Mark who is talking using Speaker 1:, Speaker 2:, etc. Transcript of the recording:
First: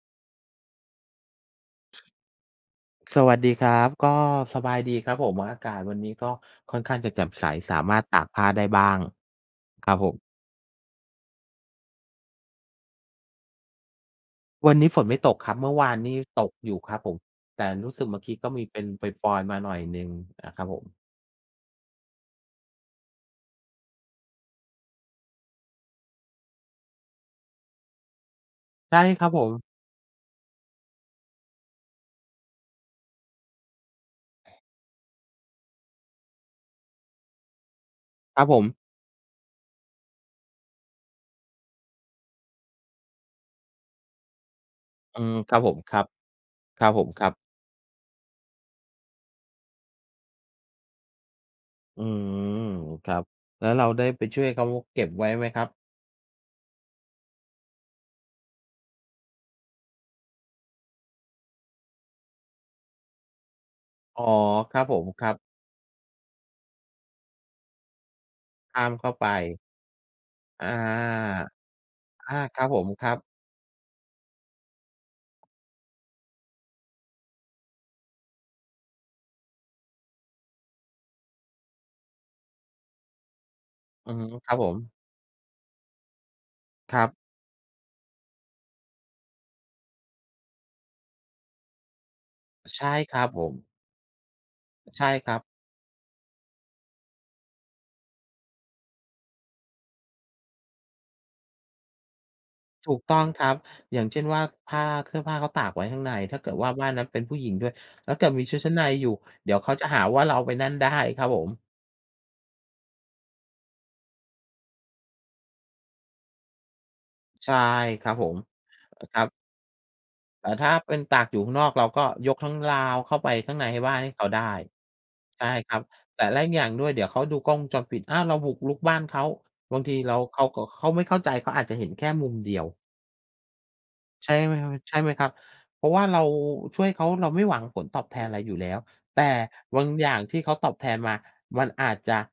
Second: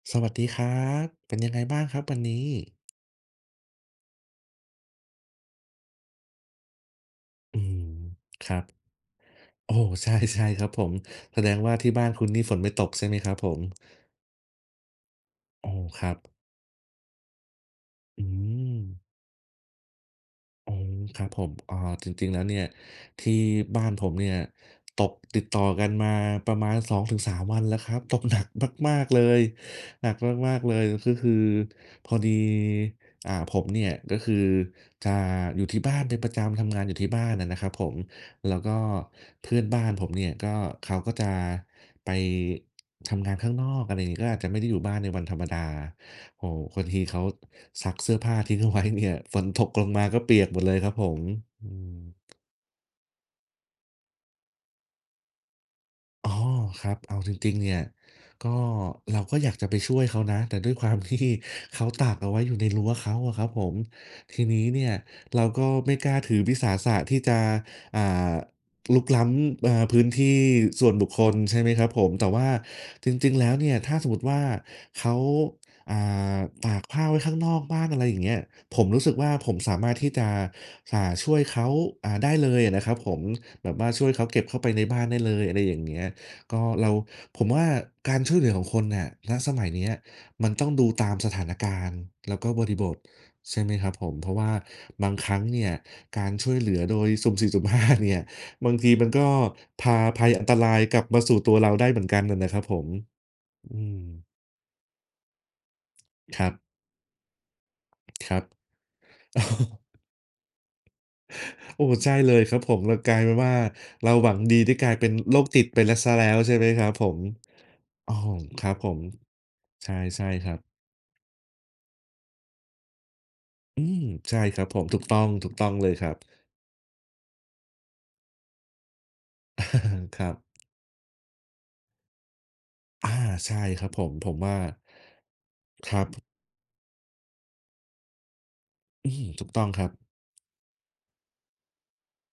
Speaker 1: สวัสดีครับ เป็นยังไงบ้างครับ วันนี้?
Speaker 2: สวัสดีครับ ก็สบายดีครับผม อากาศวันนี้ก็ค่อนข้างจะแจ่มใส
Speaker 1: อื้อฮ
Speaker 2: ส
Speaker 1: ื
Speaker 2: าม
Speaker 1: อ
Speaker 2: ารถตากผ้า
Speaker 1: ครั
Speaker 2: ได
Speaker 1: บ
Speaker 2: ้บ้าง
Speaker 1: โอ้โ
Speaker 2: คร
Speaker 1: ฮ
Speaker 2: ับ
Speaker 1: ใ
Speaker 2: ผ
Speaker 1: ช่
Speaker 2: ม
Speaker 1: ใช่ครับผม แสดงว่าที่บ้านคุณนี่ฝนไม่ตกใช่ไหมครับผม?
Speaker 2: วันนี้ฝนไม่ตกครับ
Speaker 1: อ
Speaker 2: เม
Speaker 1: ๋
Speaker 2: ื
Speaker 1: อ
Speaker 2: ่อวาน
Speaker 1: คร
Speaker 2: น
Speaker 1: ั
Speaker 2: ี่
Speaker 1: บ
Speaker 2: ตกอยู่ครับผม แต่รู้สึกเมื่
Speaker 1: อื
Speaker 2: อกี้ก็มีเป็น
Speaker 1: ม
Speaker 2: ปรอย ๆ มาหน่อยหนึ่งนะครั
Speaker 1: โอ
Speaker 2: บ
Speaker 1: ้
Speaker 2: ผม
Speaker 1: ครับผม อ๋อ จริง ๆ แล้วเนี่ย ที่บ้านผมเนี่ย ตกติดต่อกันมาประมาณ 2 ถึง 3 วันแล้วครับ ตกหนักม
Speaker 2: ใช
Speaker 1: า
Speaker 2: ่
Speaker 1: ก ๆ เล
Speaker 2: ครับผ
Speaker 1: ย
Speaker 2: ม
Speaker 1: หนักมาก ๆ เลย ก็คือพอดี อ่า ผมเนี่ย ก็คือจะอยู่ที่บ้านเป็นประจำ ทำงานอยู่ที่บ้านอะนะครับผม
Speaker 2: ครับ
Speaker 1: แล้
Speaker 2: ผ
Speaker 1: วก
Speaker 2: ม
Speaker 1: ็เพื่อนบ้านผมเนี่ยก็ เขาก็จะไป ทำงานข้างนอก อะไรอย่างงี้ ก็อาจจะไม่ได้อยู่บ้านใน
Speaker 2: อ
Speaker 1: ว
Speaker 2: ื
Speaker 1: ันธ
Speaker 2: ม
Speaker 1: รรม
Speaker 2: ค
Speaker 1: ด
Speaker 2: ร
Speaker 1: า
Speaker 2: ับผม ครับ
Speaker 1: โอ้โฮ บ
Speaker 2: ค
Speaker 1: า
Speaker 2: ร
Speaker 1: ง
Speaker 2: ับ
Speaker 1: ท
Speaker 2: ผ
Speaker 1: ี
Speaker 2: ม
Speaker 1: เข
Speaker 2: ค
Speaker 1: า
Speaker 2: รับ
Speaker 1: ซักเสื้อผ้าทิ้งเอาไว้เนี่ย ฝนตกลงมา ก็เปียกหมดเลยครับผม อืม
Speaker 2: อืม ครับ แล้วเราได้ไปช่วยเขาเก็บไว้ไหมครับ?
Speaker 1: อ๋อ ครับ เอาจริง ๆ เนี่ย ก็ เราก็อยากจะไปช่วยเขานะ แต่ด้วยความ ที่ เขาตากเอาไว้อยู่ในรั้วเขาอะครับผม
Speaker 2: อ๋อ
Speaker 1: ทีนี้
Speaker 2: คร
Speaker 1: เน
Speaker 2: ับ
Speaker 1: ี่
Speaker 2: ผ
Speaker 1: ย
Speaker 2: ม ครับ
Speaker 1: เราก็ไม่กล้าถือวิสาสะที่จะ อ่า
Speaker 2: ข้าม
Speaker 1: รุ
Speaker 2: เ
Speaker 1: ก
Speaker 2: ข้า
Speaker 1: ล้
Speaker 2: ไป
Speaker 1: ำ เอ่อ พื้นที่
Speaker 2: อา
Speaker 1: ส่วนบุคคล ใช่ไหมครับผม แต่
Speaker 2: อา
Speaker 1: ว่า
Speaker 2: ครับผม ค
Speaker 1: จ
Speaker 2: รับ
Speaker 1: ริง ๆ แล้วเนี่ย ถ้าสมมุติว่าเขา อ่า ตากผ้าไว้ข้างนอกบ้าน อะไรอย่างเงี้ย ผมรู้สึกว่า ผมสามารถที่จะ อ่า ช่วยเขา อ่า ได้เลยนะครับ ผม แบบว่าช่
Speaker 2: อ
Speaker 1: ว
Speaker 2: ื
Speaker 1: ย
Speaker 2: อ
Speaker 1: เข
Speaker 2: ฮึ
Speaker 1: าเก็บ
Speaker 2: ค
Speaker 1: เ
Speaker 2: ร
Speaker 1: ข
Speaker 2: ั
Speaker 1: ้
Speaker 2: บ
Speaker 1: าไ
Speaker 2: ผ
Speaker 1: ปใน
Speaker 2: ม
Speaker 1: บ้านได้เลย อะไรอย่างเงี้ย ก็เรา
Speaker 2: ครับ
Speaker 1: ผมว่าการช่วยเหลือของคนน่ะ ณ สมัยเนี้ยมันต้องดูตามสถานการณ์ แล้วก็บริ
Speaker 2: ใช
Speaker 1: บ
Speaker 2: ่
Speaker 1: ท
Speaker 2: ครับผ
Speaker 1: ใช่
Speaker 2: ม
Speaker 1: ไหมครับผม เพราะว่า
Speaker 2: ใช
Speaker 1: บ
Speaker 2: ่
Speaker 1: างค
Speaker 2: ค
Speaker 1: ร
Speaker 2: ร
Speaker 1: ั
Speaker 2: ั
Speaker 1: ้ง
Speaker 2: บ
Speaker 1: เนี่ยการช่วยเหลือโดยสุ่มสี่ สุ่มห้าเนี่ย บางทีมันก็พาภัย อันตรายกลับมาสู่ตัวเราได้เหมือนกันอะนะครับผม
Speaker 2: ถูกต้องครับ
Speaker 1: อื
Speaker 2: อย่างเช
Speaker 1: ม
Speaker 2: ่นว่า ผ้า เสื้อผ้าเขาตากไว้ข้างใน ถ้
Speaker 1: ค
Speaker 2: า
Speaker 1: ร
Speaker 2: เ
Speaker 1: ั
Speaker 2: กิ
Speaker 1: บ
Speaker 2: ดว่าบ้านนั้นเป็นผู้หญิงด้วย แล้วเก
Speaker 1: ค
Speaker 2: ิด
Speaker 1: รั
Speaker 2: มี
Speaker 1: บ
Speaker 2: ชุดชั้นในอยู่
Speaker 1: โอ
Speaker 2: เดี๋ยวเขา
Speaker 1: ้
Speaker 2: จะหาว่าเราไปนั่นได้ ครับผม
Speaker 1: โอ้โฮ ใช่เลยครับผม เลยกลายเป็นว่าเราหวังดี นี่กลายเป็นโรคจิตไปแล้ว เสียแล้วใช่ไหม ครับผม
Speaker 2: ใช่ค
Speaker 1: โ
Speaker 2: ร
Speaker 1: อ้
Speaker 2: ับผ
Speaker 1: โฮ
Speaker 2: ม
Speaker 1: ครับผม
Speaker 2: ครับ
Speaker 1: ใช่ ใช่
Speaker 2: แ
Speaker 1: ค
Speaker 2: ต
Speaker 1: ร
Speaker 2: ่
Speaker 1: ับ
Speaker 2: ถ้าเป็นตากอยู่ข้างนอก เราก็ยกทั้งราวเข้าไปข้างในให
Speaker 1: อ
Speaker 2: ้
Speaker 1: ื
Speaker 2: บ้าน
Speaker 1: ม
Speaker 2: ให้เขา
Speaker 1: ใช่
Speaker 2: ได้
Speaker 1: ครับผม ถูกต้อง
Speaker 2: ใช
Speaker 1: ถ
Speaker 2: ่
Speaker 1: ูกต้อ
Speaker 2: ค
Speaker 1: ง
Speaker 2: รับ
Speaker 1: เลยครับ
Speaker 2: แต่แล้วอย่างหนึ่งด้วย เดี๋ยวเขาดูกล้องวงจรปิด อ้าว เราบุกรุกบ้านเขา บางทีเรา
Speaker 1: ครับ
Speaker 2: เขา ก เขาไม่เข้าใจ เขาอาจจะเห็นแค่มุมเดียว
Speaker 1: อา ใช่ครับผม ผ
Speaker 2: ใช่
Speaker 1: มว่
Speaker 2: ม
Speaker 1: า
Speaker 2: ใช่ไหมครับ เพรา
Speaker 1: ค
Speaker 2: ะ
Speaker 1: ร
Speaker 2: ว
Speaker 1: ั
Speaker 2: ่า
Speaker 1: บ
Speaker 2: เราช่วยเขา เราไม่หวังผลตอบแทนอะไรอยู่แล้ว
Speaker 1: อือ
Speaker 2: แต
Speaker 1: ฮ
Speaker 2: ่
Speaker 1: ึ ถูกต้อง
Speaker 2: บ
Speaker 1: ค
Speaker 2: า
Speaker 1: รั
Speaker 2: ง
Speaker 1: บ
Speaker 2: อย่างที่เขาตอบแทนมามันอาจจะ